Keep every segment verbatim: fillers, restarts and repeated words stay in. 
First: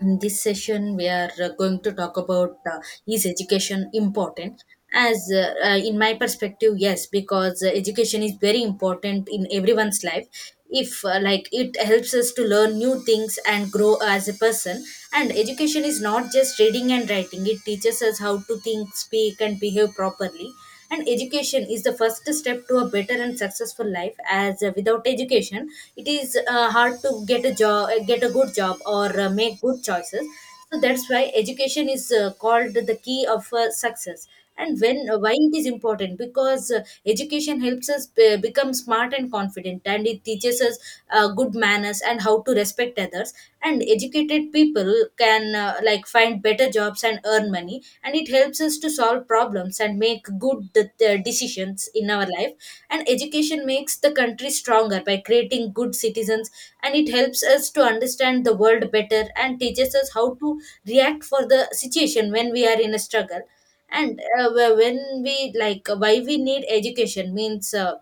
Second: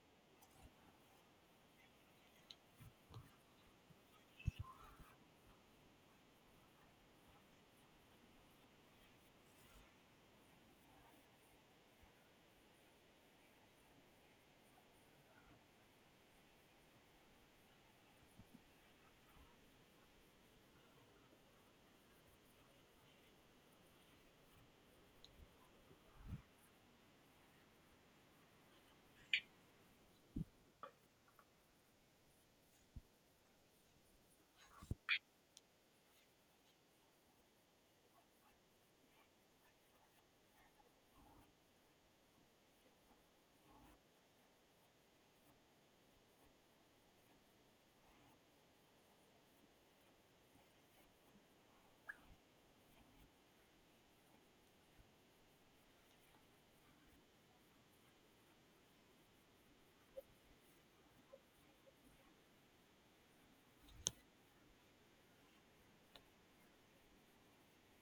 In this session we are uh, going to talk about uh, is education important? As uh, uh, in my perspective, yes, because uh, education is very important in everyone's life. If uh, like it helps us to learn new things and grow as a person. And education is not just reading and writing, it teaches us how to think, speak and behave properly. And education is the first step to a better and successful life, as uh, without education it is uh, hard to get a job, get a good job, or uh, make good choices. So that's why education is uh, called the key of uh, success. And when uh, why it is important, because uh, education helps us be- become smart and confident, and it teaches us uh, good manners and how to respect others. And educated people can uh, like find better jobs and earn money, and it helps us to solve problems and make good uh, decisions in our life. And education makes the country stronger by creating good citizens, and it helps us to understand the world better and teaches us how to react for the situation when we are in a struggle. And uh, wh- when we like why we need education means, uh,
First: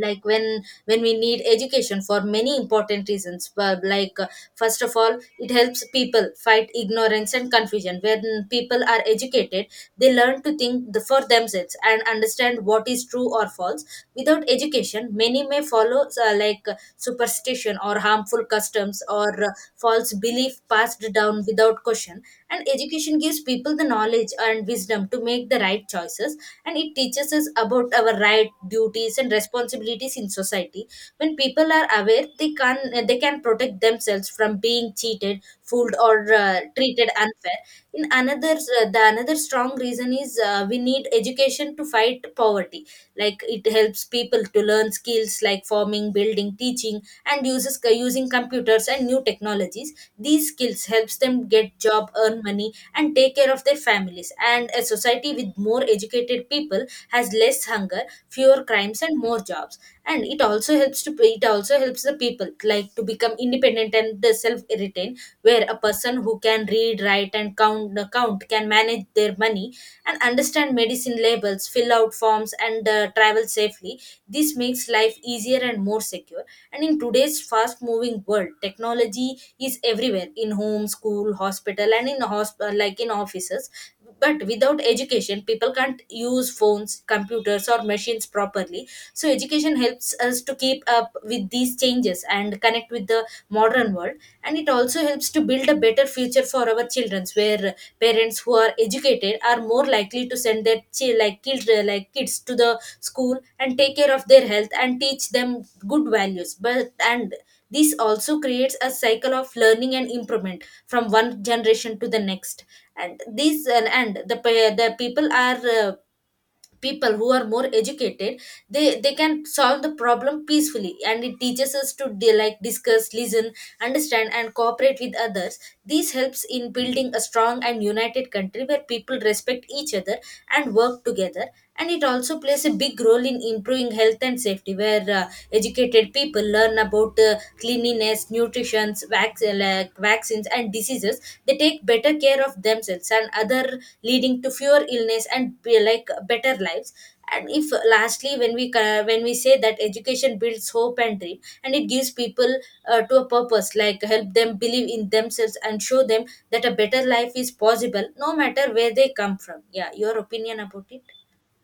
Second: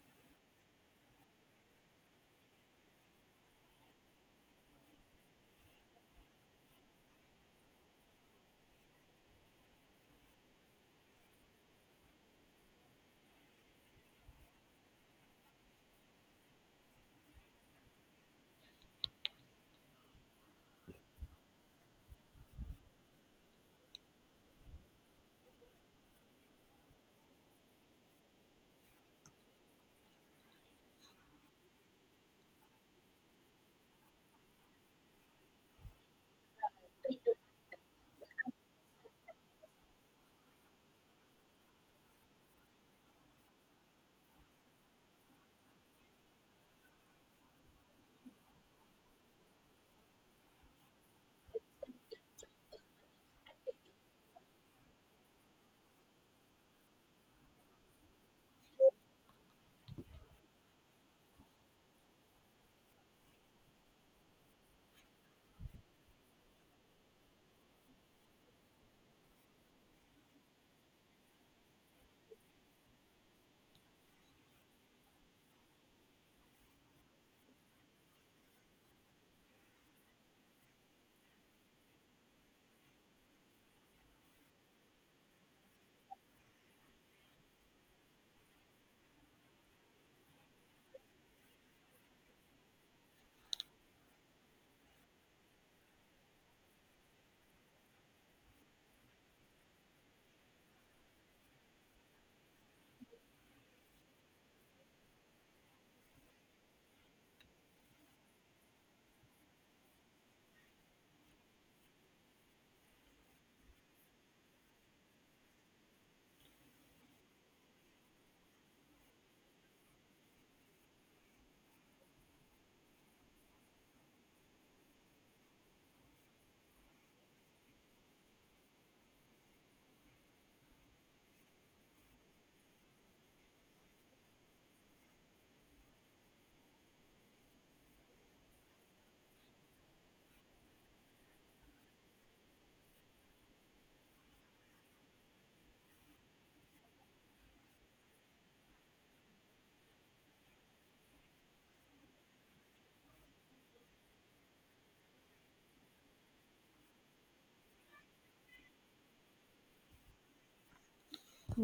like when when we need education for many important reasons. But like uh, first of all, it helps people fight ignorance and confusion. When people are educated, they learn to think the, for themselves and understand what is true or false. Without education, many may follow uh, like uh, superstition or harmful customs or uh, false belief passed down without question. And education gives people the knowledge and wisdom to make the right choices, and it teaches us about our right, duties and responsibilities in society. When people are aware, they can they can protect themselves from being cheated, fooled or uh, treated unfair. In another uh, the another strong reason is, uh, we need education to fight poverty. Like, it helps people to learn skills like farming, building, teaching, and uses uh, using computers and new technologies. These skills helps them get job, earn money and take care of their families, and a society with more educated people has less hunger, fewer crimes and more jobs. And it also helps to it also helps the people like to become independent and self retain, where a person who can read, write and count uh, count can manage their money and understand medicine labels, fill out forms, and uh, travel safely. This makes life easier and more secure. And in today's fast moving world, technology is everywhere in home, school, hospital, and in hospital, like in offices. But without education, people can't use phones, computers, or machines properly. So, education helps us to keep up with these changes and connect with the modern world. And it also helps to build a better future for our children, where parents who are educated are more likely to send their chi- like children like kids to the school and take care of their health and teach them good values. But and this also creates a cycle of learning and improvement from one generation to the next. And these and, and the pe- the people are, uh, people who are more educated, they they can solve the problem peacefully, and it teaches us to de- like discuss, listen, understand and cooperate with others. This helps in building a strong and united country where people respect each other and work together. And it also plays a big role in improving health and safety, where uh, educated people learn about uh, cleanliness, nutrition, vac- like vaccines and diseases. They take better care of themselves and other, leading to fewer illness and be like better lives. And if lastly, when we co- when we say that education builds hope and dream, and it gives people uh, to a purpose, like help them believe in themselves and show them that a better life is possible, no matter where they come from. Yeah, your opinion about it?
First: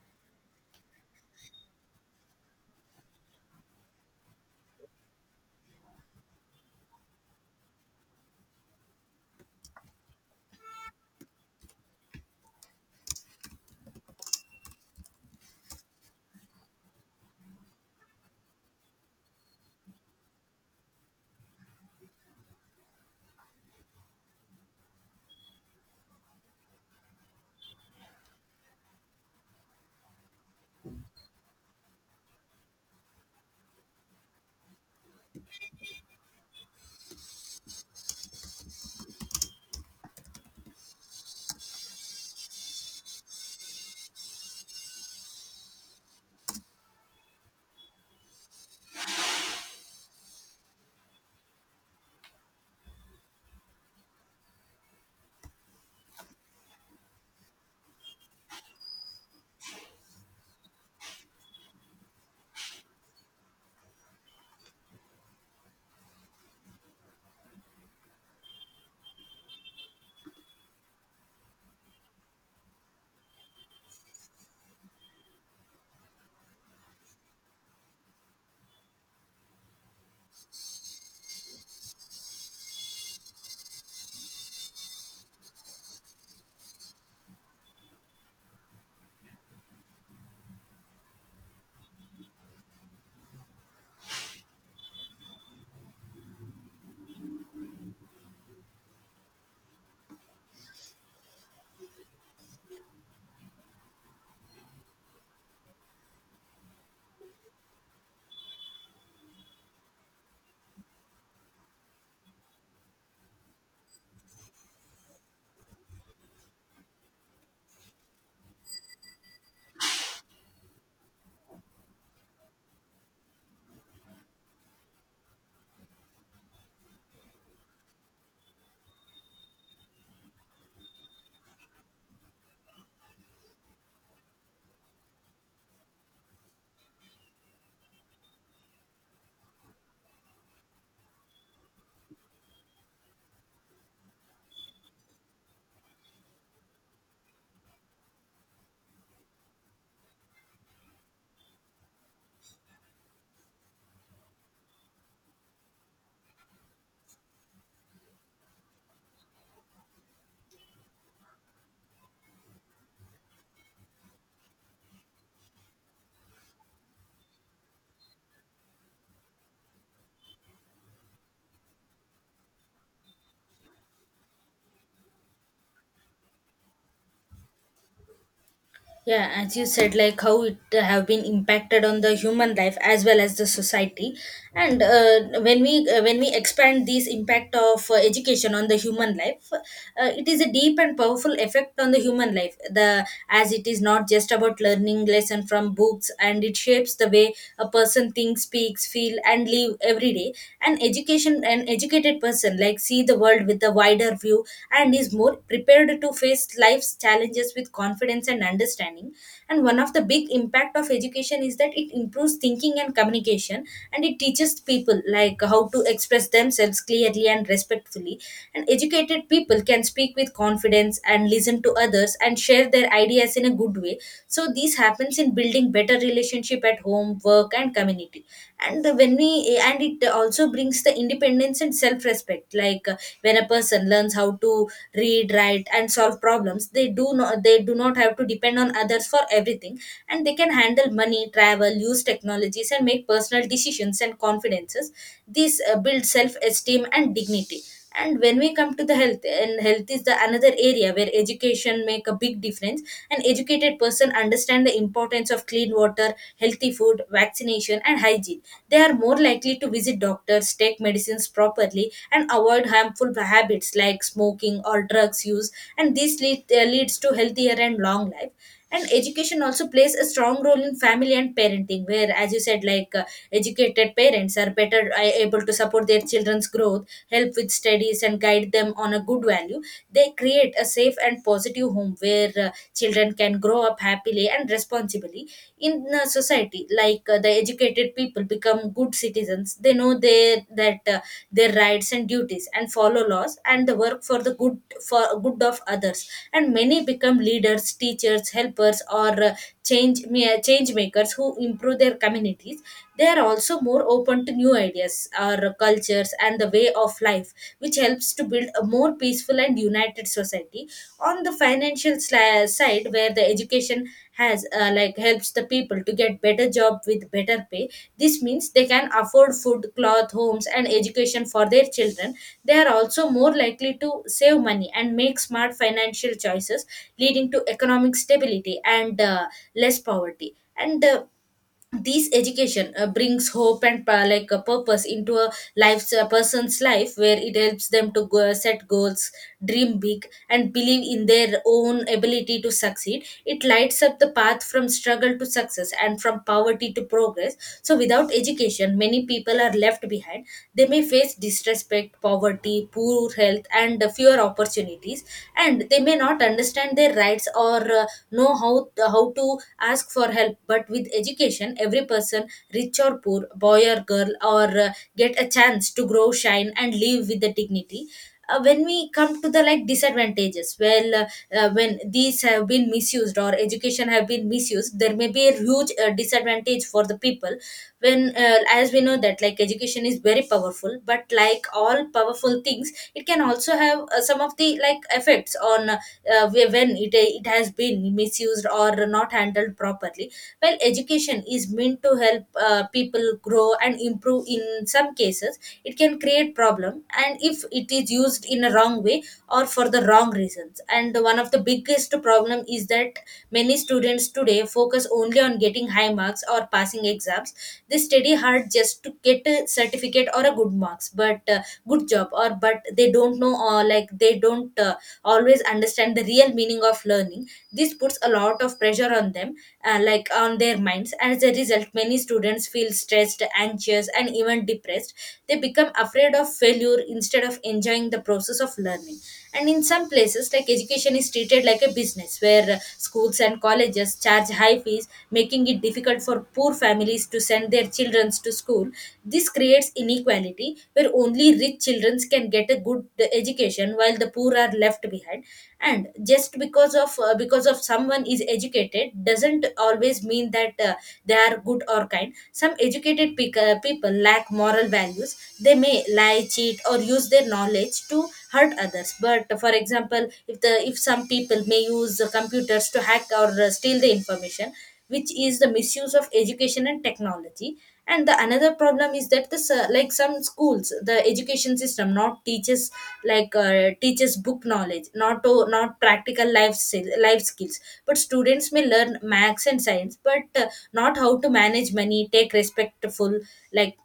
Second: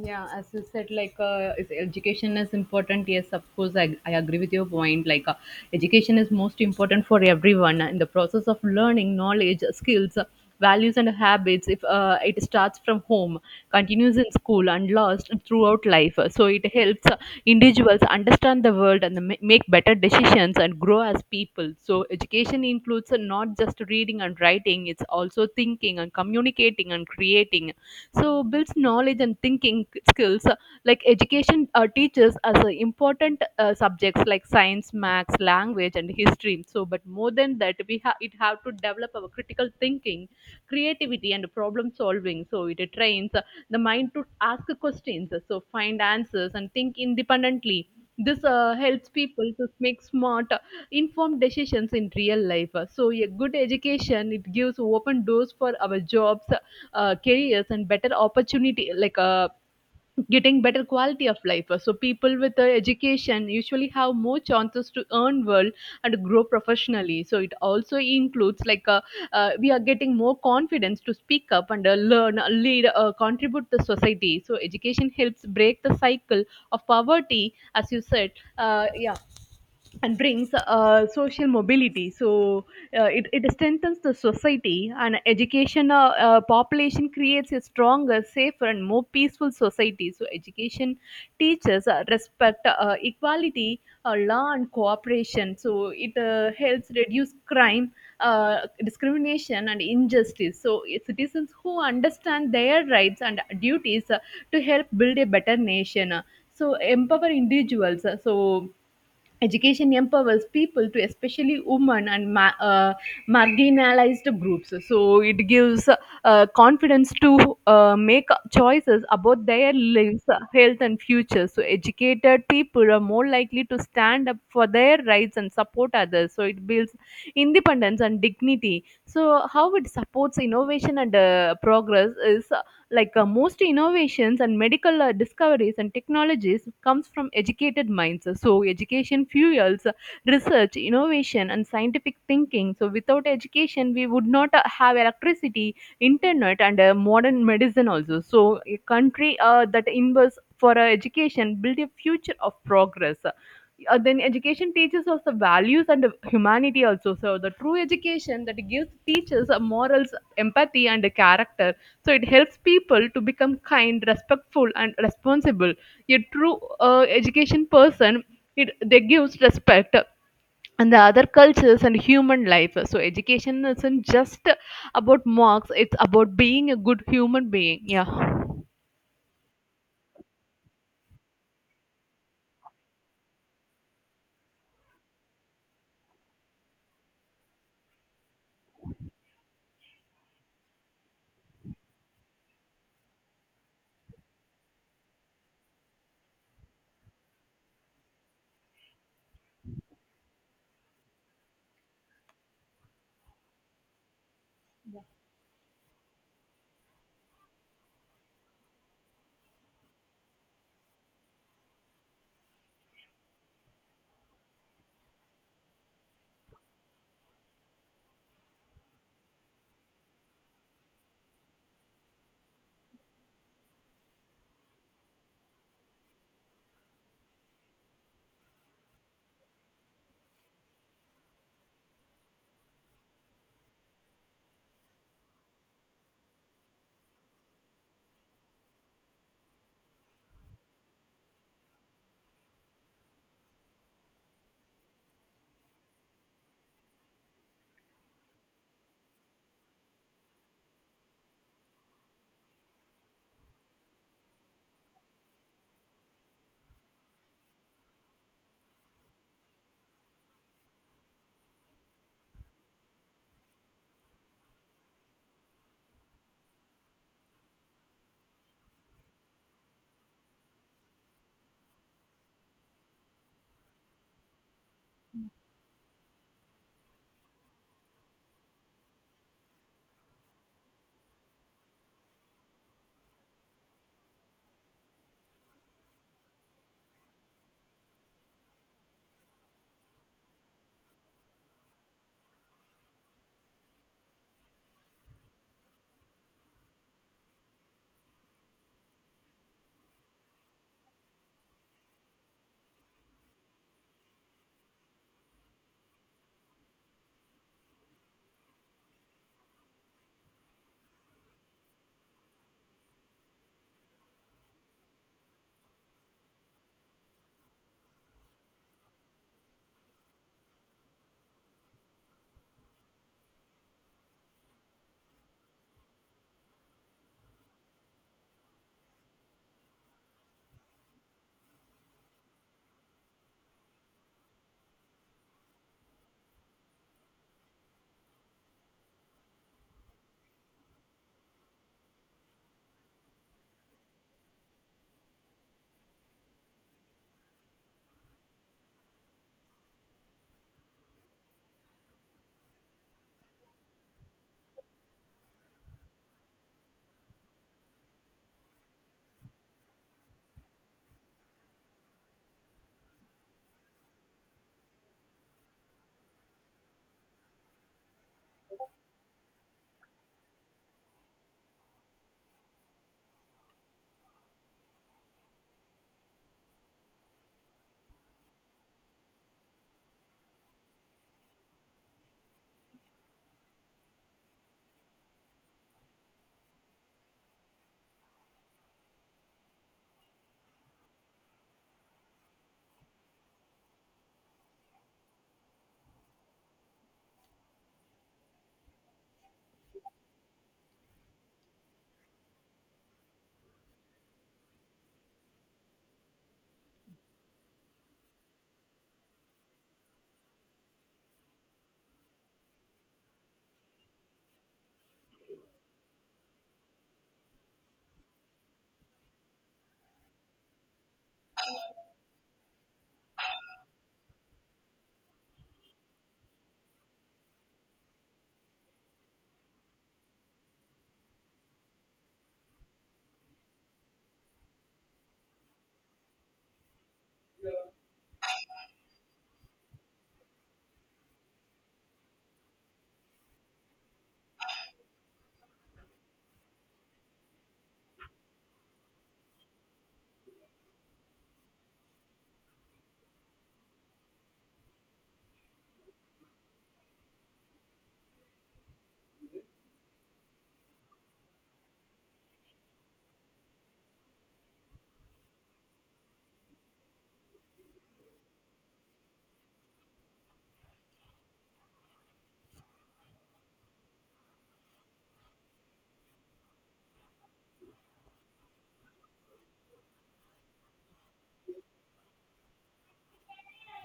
Yeah, as you said, like, uh, is education is important? Yes, of course, I, I agree with your point. Like, uh, education is most important for everyone in the process of learning knowledge, skills, uh, values and habits. If uh, it starts from home, continues in school and lost throughout life, so it helps uh, individuals understand the world and ma- make better decisions and grow as people. So education includes, uh, not just reading and writing, it's also thinking and communicating and creating, so builds knowledge and thinking skills. So, like, education uh, teaches us uh, important uh, subjects like science, maths, language and history. So but more than that, we have it have to develop our critical thinking, creativity and problem solving. So it trains uh, the mind to ask questions, uh, so find answers and think independently. This uh, helps people to make smart, uh, informed decisions in real life. So a good education, it gives open doors for our jobs, uh, careers and better opportunity, like, uh, getting better quality of life. So people with uh, education usually have more chances to earn well and grow professionally. So it also includes, like, uh, uh, we are getting more confidence to speak up and uh, learn, uh, lead, uh, contribute to society. So education helps break the cycle of poverty, as you said. Uh, yeah. And brings uh, social mobility. So uh, it, it strengthens the society. And education uh, uh, population creates a stronger, safer and more peaceful society. So education teaches uh, respect, uh, equality, uh, law and cooperation. So it uh, helps reduce crime, uh, discrimination and injustice. So citizens who understand their rights and duties uh, to help build a better nation. So empower individuals. So education empowers people to, especially women and ma- uh, marginalized groups. So it gives uh, confidence to uh, make choices about their lives, health, and future. So educated people are more likely to stand up for their rights and support others. So it builds independence and dignity. So how it supports innovation and uh, progress is like, uh, most innovations and medical uh, discoveries and technologies comes from educated minds. So education fuels uh, research, innovation and scientific thinking. So without education, we would not uh, have electricity, internet and uh, modern medicine also. So a country uh, that invests for uh, education build a future of progress. Uh, then education teaches us the values and humanity also. So the true education that gives teaches morals, empathy and character. So it helps people to become kind, respectful, and responsible. A true uh, education person, it they gives respect and the other cultures and human life. So education isn't just about marks; it's about being a good human being. Yeah. Yeah, as you said, like, how it have been impacted on the human life as well as the society. And uh, when we uh, when we expand this impact of uh, education on the human life, uh, it is a deep and powerful effect on the human life, the as it is not just about learning lesson from books, and it shapes the way a person thinks, speaks, feel and live every day. An education an educated person like see the world with a wider view and is more prepared to face life's challenges with confidence and understanding. And one of the big impact of education is that it improves thinking and communication, and it teaches people like how to express themselves clearly and respectfully. And educated people can speak with confidence and listen to others and share their ideas in a good way. So this happens in building better relationship at home, work and community. And the- when we and it also brings the independence and self respect, like uh, when a person learns how to read, write and solve problems, they do not they do not have to depend on others for everything, and they can handle money, travel, use technologies and make personal decisions and confidences. This uh, builds self esteem and dignity. And when we come to the health, and health is the another area where education make a big difference. An educated person understands the importance of clean water, healthy food, vaccination, and hygiene. They are more likely to visit doctors, take medicines properly, and avoid harmful habits like smoking or drugs use. And this lead, uh, leads to healthier and long life. And education also plays a strong role in family and parenting, where, as you said, like uh, educated parents are better uh, able to support their children's growth, help with studies and guide them on a good value. They create a safe and positive home where uh, children can grow up happily and responsibly in uh, society. Like, uh, the educated people become good citizens. They know their that uh, their rights and duties and follow laws and the work for the good, for good of others. And many become leaders, teachers, helpers, or uh, change ma- change makers who improve their communities. They are also more open to new ideas or cultures and the way of life, which helps to build a more peaceful and united society. On the financial sli- side, where the education has uh, like helps the people to get better job with better pay, this means they can afford food, cloth, homes, and education for their children. They are also more likely to save money and make smart financial choices, leading to economic stability and uh, less poverty. And uh, This education uh, brings hope and uh, like a purpose into a life's a person's life, where it helps them to go, set goals, dream big and believe in their own ability to succeed. It lights up the path from struggle to success, and from poverty to progress. So without education, many people are left behind. They may face disrespect, poverty, poor health and uh, fewer opportunities, and they may not understand their rights or uh, know how how to ask for help. But with education education, every person, rich or poor, boy or girl, or uh, get a chance to grow, shine, and live with the dignity. Uh, when we come to the like disadvantages, well, uh, uh, when these have been misused or education have been misused, there may be a huge uh, disadvantage for the people. When, uh, as we know that like education is very powerful, but like all powerful things, it can also have uh, some of the like effects on, uh, where- when it it has been misused or not handled properly. Well, education education is meant to help uh, people grow and improve. In some cases it can create problem, and if it is used in a wrong way or for the wrong reasons. And one of the biggest problem is that many students today focus only on getting high marks or passing exams. They study hard just to get a certificate or a good marks but uh, good job, or but they don't know, or like they don't uh, always understand the real meaning of learning. This puts a lot of pressure on them, uh, like on their minds. As a result, many students feel stressed, anxious, and even depressed. They become afraid of failure instead of enjoying the process of learning. And in some places, like education is treated like a business, where uh, schools and colleges charge high fees, making it difficult for poor families to send their children to school. This creates inequality where only rich children can get a good uh, education, while the poor are left behind. And just because of uh, because of someone is educated doesn't always mean that uh, they are good or kind. Some educated pe- uh, people lack moral values. They may lie, cheat, or use their knowledge to hurt others. But for example, if the if some people may use the computers to hack or uh, steal the information, which is the misuse of education and technology. And the another problem is that the s- like some schools, the education system not teaches like uh, teaches book knowledge, not to, not practical life skill, life skills. But students may learn maths and science, but uh, not how to manage money, take respectful, like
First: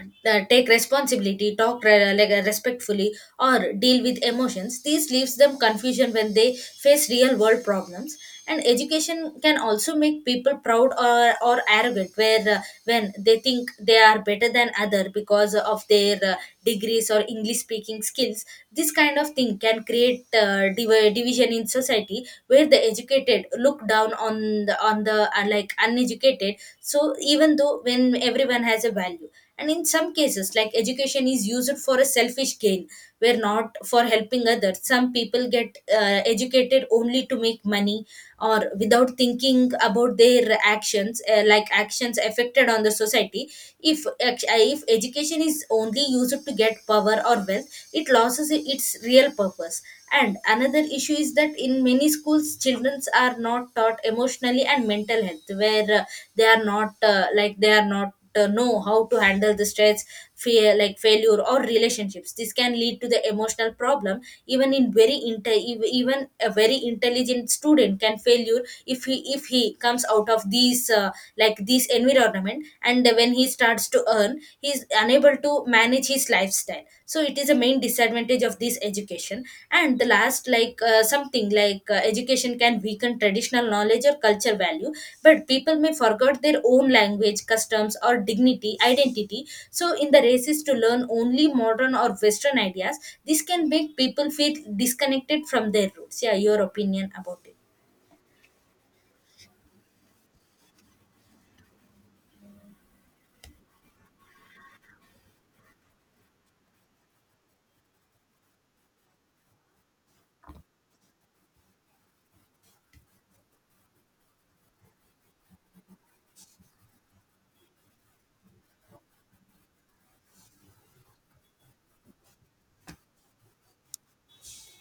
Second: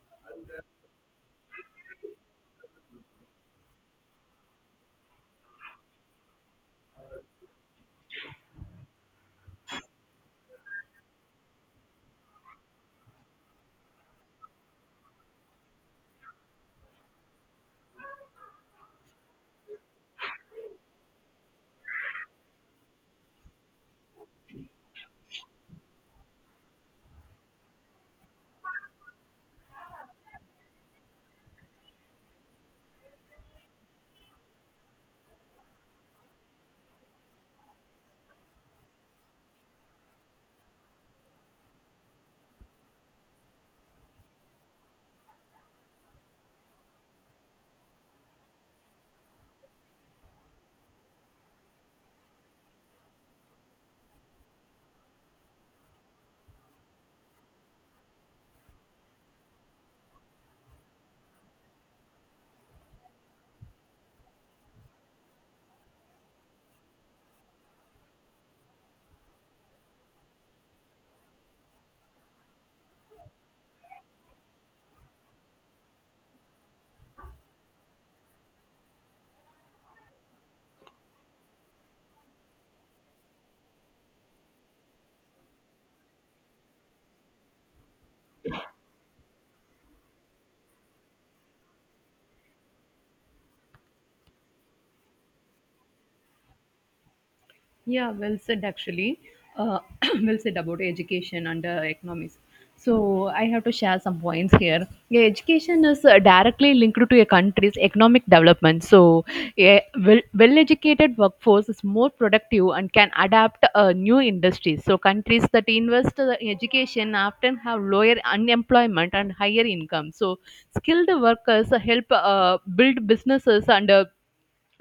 uh, take responsibility, talk re- like, uh, respectfully, or deal with emotions. This leaves them confusion when they face real world problems. And education can also make people proud or, or arrogant, where uh, when they think they are better than other because of their uh, degrees or English speaking skills. This kind of thing can create uh, div- division in society, where the educated look down on the on the uh, like uneducated. So even though when everyone has a value. And in some cases, like education is used for a selfish gain, where not for helping others. Some people get uh, educated only to make money or without thinking about their actions, uh, like actions affected on the society. If ex- uh, if education is only used to get power or wealth, it loses its real purpose. And another issue is that in many schools, children are not taught emotionally and mental health, where uh, they are not uh, like they are not uh, know how to handle the stress, fear, like failure or relationships. This can lead to the emotional problem. Even in very inte- ev- even a very intelligent student can failure. If he if he comes out of these uh, like this environment, and when he starts to earn, he is unable to manage his lifestyle. So it is a main disadvantage of this education. And the last, like uh, something like uh, education can weaken traditional knowledge or culture value. But people may forget their own language, customs, or dignity identity. So in the races to learn only modern or western ideas, this can make people feel disconnected from their roots. Yeah, your opinion about it? Yeah, well said actually. Uh, well said about education and uh, economics. So I have to share some points here. Yeah, education is uh, directly linked to a country's economic development. So a well, well-educated workforce is more productive and can adapt uh, new industries. So countries that invest in education often have lower unemployment and higher income. So skilled workers help uh, build businesses and uh,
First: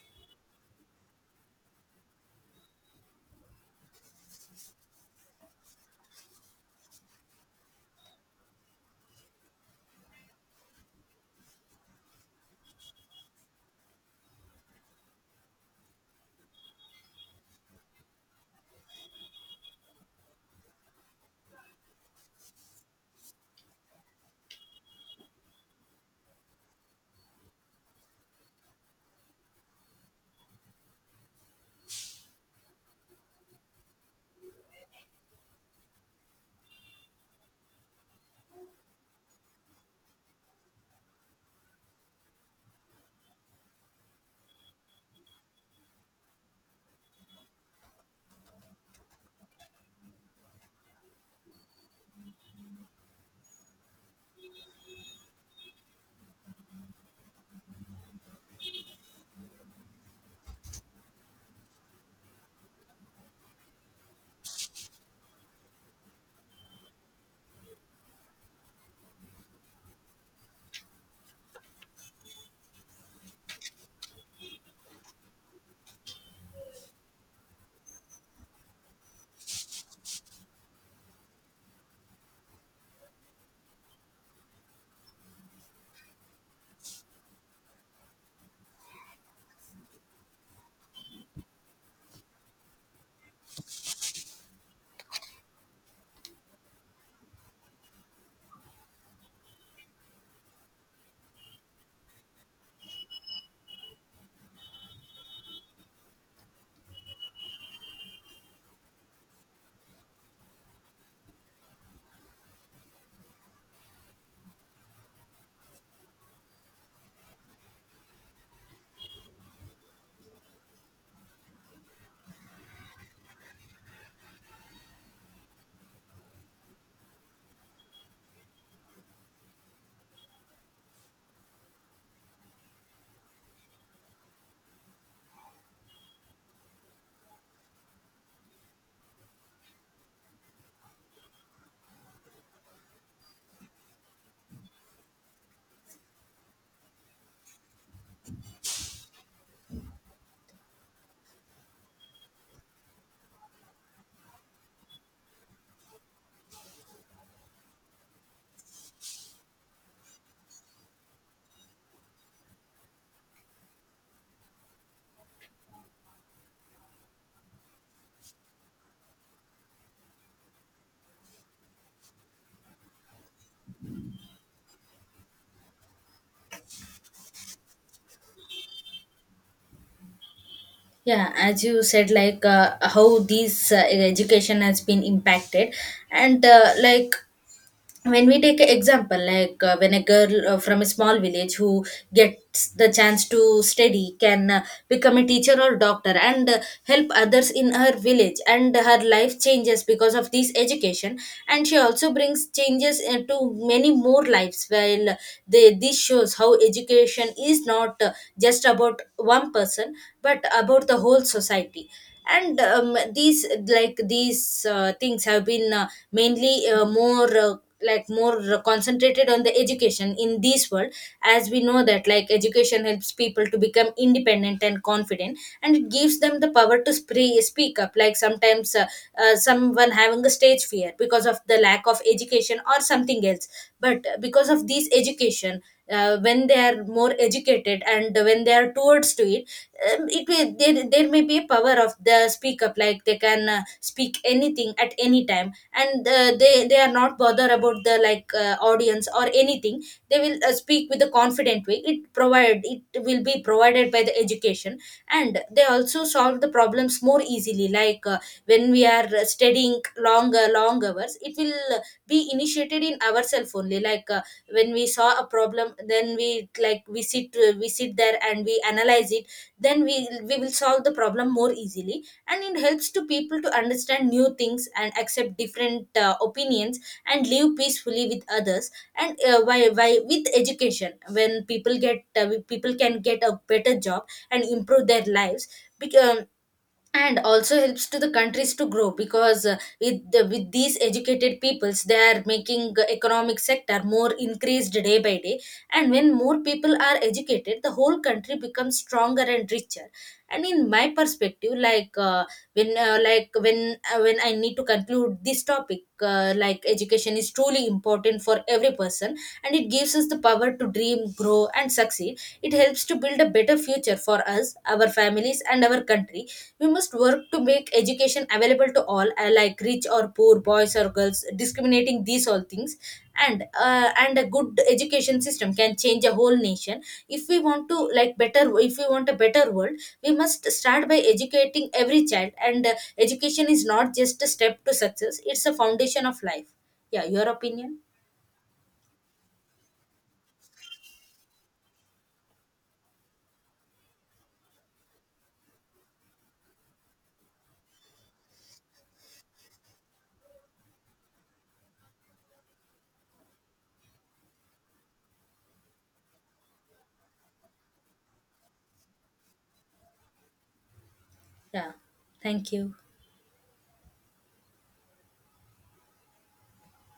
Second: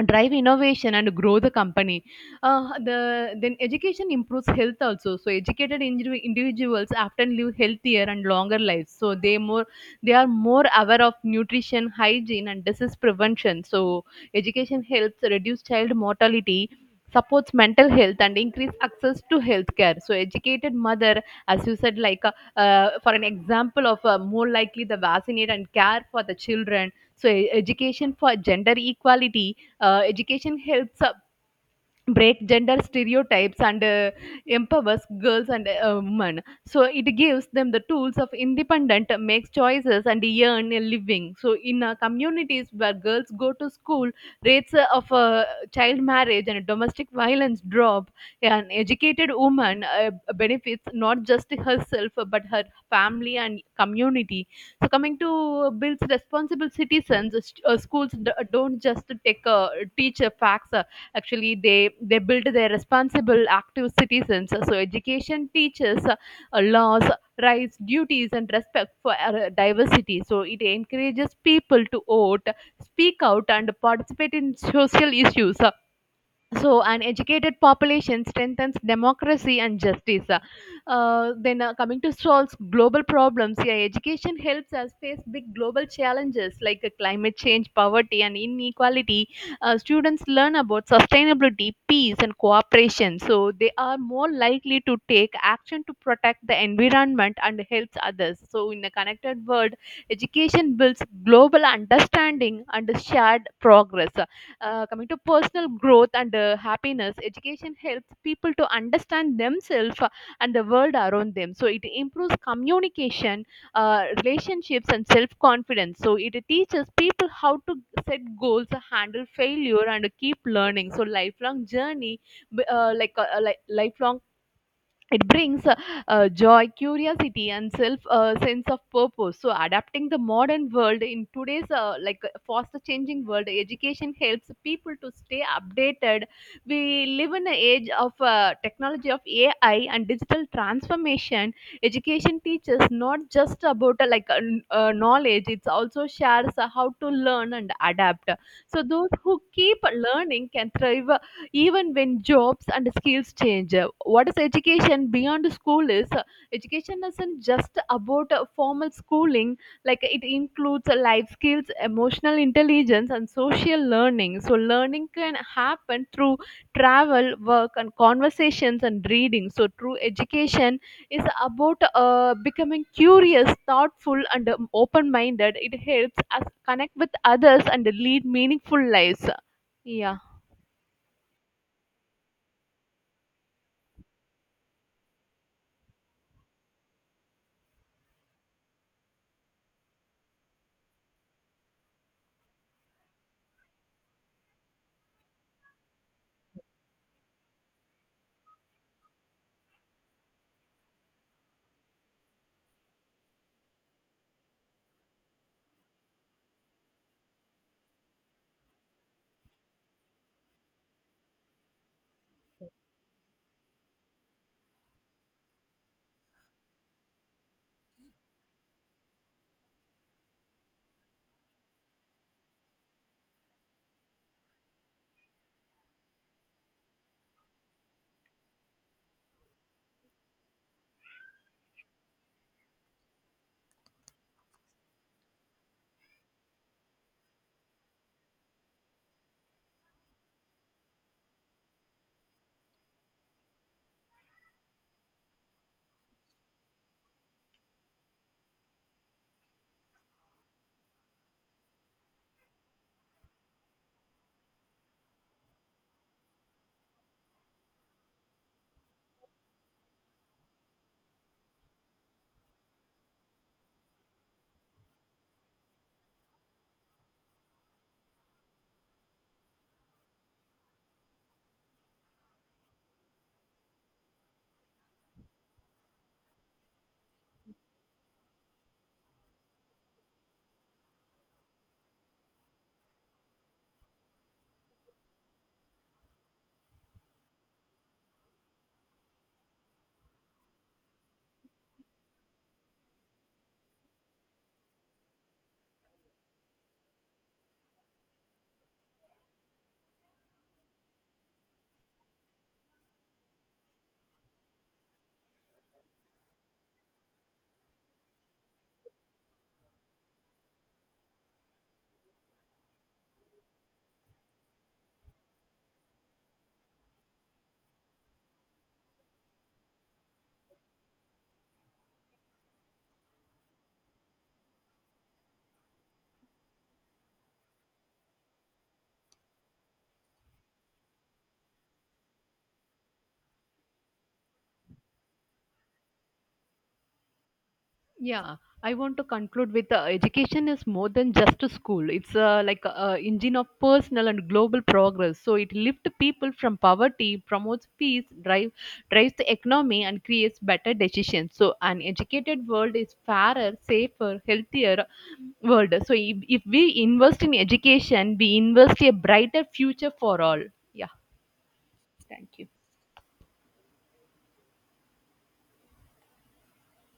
drive innovation and grow the company. Uh, the then education improves health also. So educated indiv- individuals often live healthier and longer lives. So they more they are more aware of nutrition, hygiene and disease prevention. So education helps reduce child mortality, supports mental health and increase access to healthcare. So educated mother, as you said, like, uh, uh, for an example of uh, more likely the vaccinate and care for the children. So e- education for gender equality. Uh, education helps uh, break gender stereotypes and uh, empowers girls and uh, women. So it gives them the tools of independent uh, makes choices and earn a living. So in uh, communities where girls go to school, rates uh, of uh, child marriage and domestic violence drop. An educated woman uh, benefits not just herself uh, but her family and community. So coming to uh, builds responsible citizens, uh, st- uh, schools d- don't just take, uh, teach uh, facts, uh, actually they they build their responsible active citizens. So education teaches uh, laws, rights, duties and respect for uh, diversity. So it encourages people to vote, speak out and participate in social issues. So, an educated population strengthens democracy and justice. Uh, then, uh, coming to solve global problems, yeah, education helps us face big global challenges like uh, climate change, poverty, and inequality. Uh, students learn about sustainability, peace, and cooperation. So, they are more likely to take action to protect the environment and helps others. So, in a connected world, education builds global understanding and shared progress. Uh, coming to personal growth and uh, happiness, education helps people to understand themselves uh, and the world around them. So it improves communication, uh, relationships, and self confidence. So it teaches people how to set goals, handle failure, and keep learning. So lifelong journey, uh, like uh, like lifelong, it brings uh, uh, joy, curiosity and self, uh, sense of purpose. So adapting the modern world, in today's uh, like uh, faster changing world, education helps people to stay updated. We live in an age of uh, technology, of AI and digital transformation. Education teaches not just about, uh, like uh, n- uh, knowledge, it's also shares uh, how to learn and adapt. So those who keep learning can thrive even when jobs and skills change. Uh, what is education beyond school is, uh, education isn't just about uh, formal schooling, like it includes uh, life skills, emotional intelligence and social learning. So learning can happen through travel, work and conversations and reading. So true education is about uh, becoming curious, thoughtful and um, open minded. It helps us connect with others and lead meaningful lives. Yeah. Yeah, as you said, like uh, how these uh, education has been impacted. And uh, like when we take an example, like uh, when a girl uh, from a small village who gets the chance to study can uh, become a teacher or doctor and uh, help others in her village, and her life changes because of this education. And she also brings changes uh, to many more lives. While they, this shows how education is not uh, just about one person, but about the whole society. And um, these like these uh, things have been uh, mainly uh, more uh, like more concentrated on the education in this world. As we know that, like education helps people to become independent and confident, and it gives them the power to spre- speak up. Like sometimes uh, uh, someone having a stage fear because of the lack of education or something else. But because of this education, uh, when they are more educated and when they are towards to it, um, it may there, there may be a power of the speak up. Like they can uh, speak anything at any time, and uh, they they are not bothered about the like uh, audience or anything. They will uh, speak with a confident way. It provide it will be provided by the education. And they also solve the problems more easily. Like uh, when we are uh, studying longer long hours, it will uh, be initiated in ourselves only. Like uh, when we saw a problem, then we like we sit uh, we sit there and we analyze it, then we we will solve the problem more easily. And it helps to people to understand new things and accept different uh, opinions and live peacefully with others. And uh, why why with education, when people get uh, people can get a better job and improve their lives. because, and also helps to the countries to grow, because uh, with the, with these educated peoples, they are making the economic sector more increased day by day. And when more people are educated, the whole country becomes stronger and richer. And in my perspective, like uh, when uh, like when uh, when I need to conclude this topic, uh, like education is truly important for every person, and it gives us the power to dream, grow, and succeed. It helps to build a better future for us, our families, and our country. We must work to make education available to all, uh, like rich or poor, boys or girls, discriminating these all things. And uh, and a good education system can change a whole nation. If we want to like better if we want a better world, we must start by educating every child. And uh, education is not just a step to success, it's a foundation of life. Yeah, your opinion? Yeah, I want to conclude with, uh, education is more than just a school. It's uh, like an engine of personal and global progress. So it lifts people from poverty, promotes peace, drive, drives the economy, and creates better decisions. So an educated world is fairer, safer, healthier world. So if, if we invest in education, we invest a brighter future for all. Yeah, Yeah, thank you. thank you.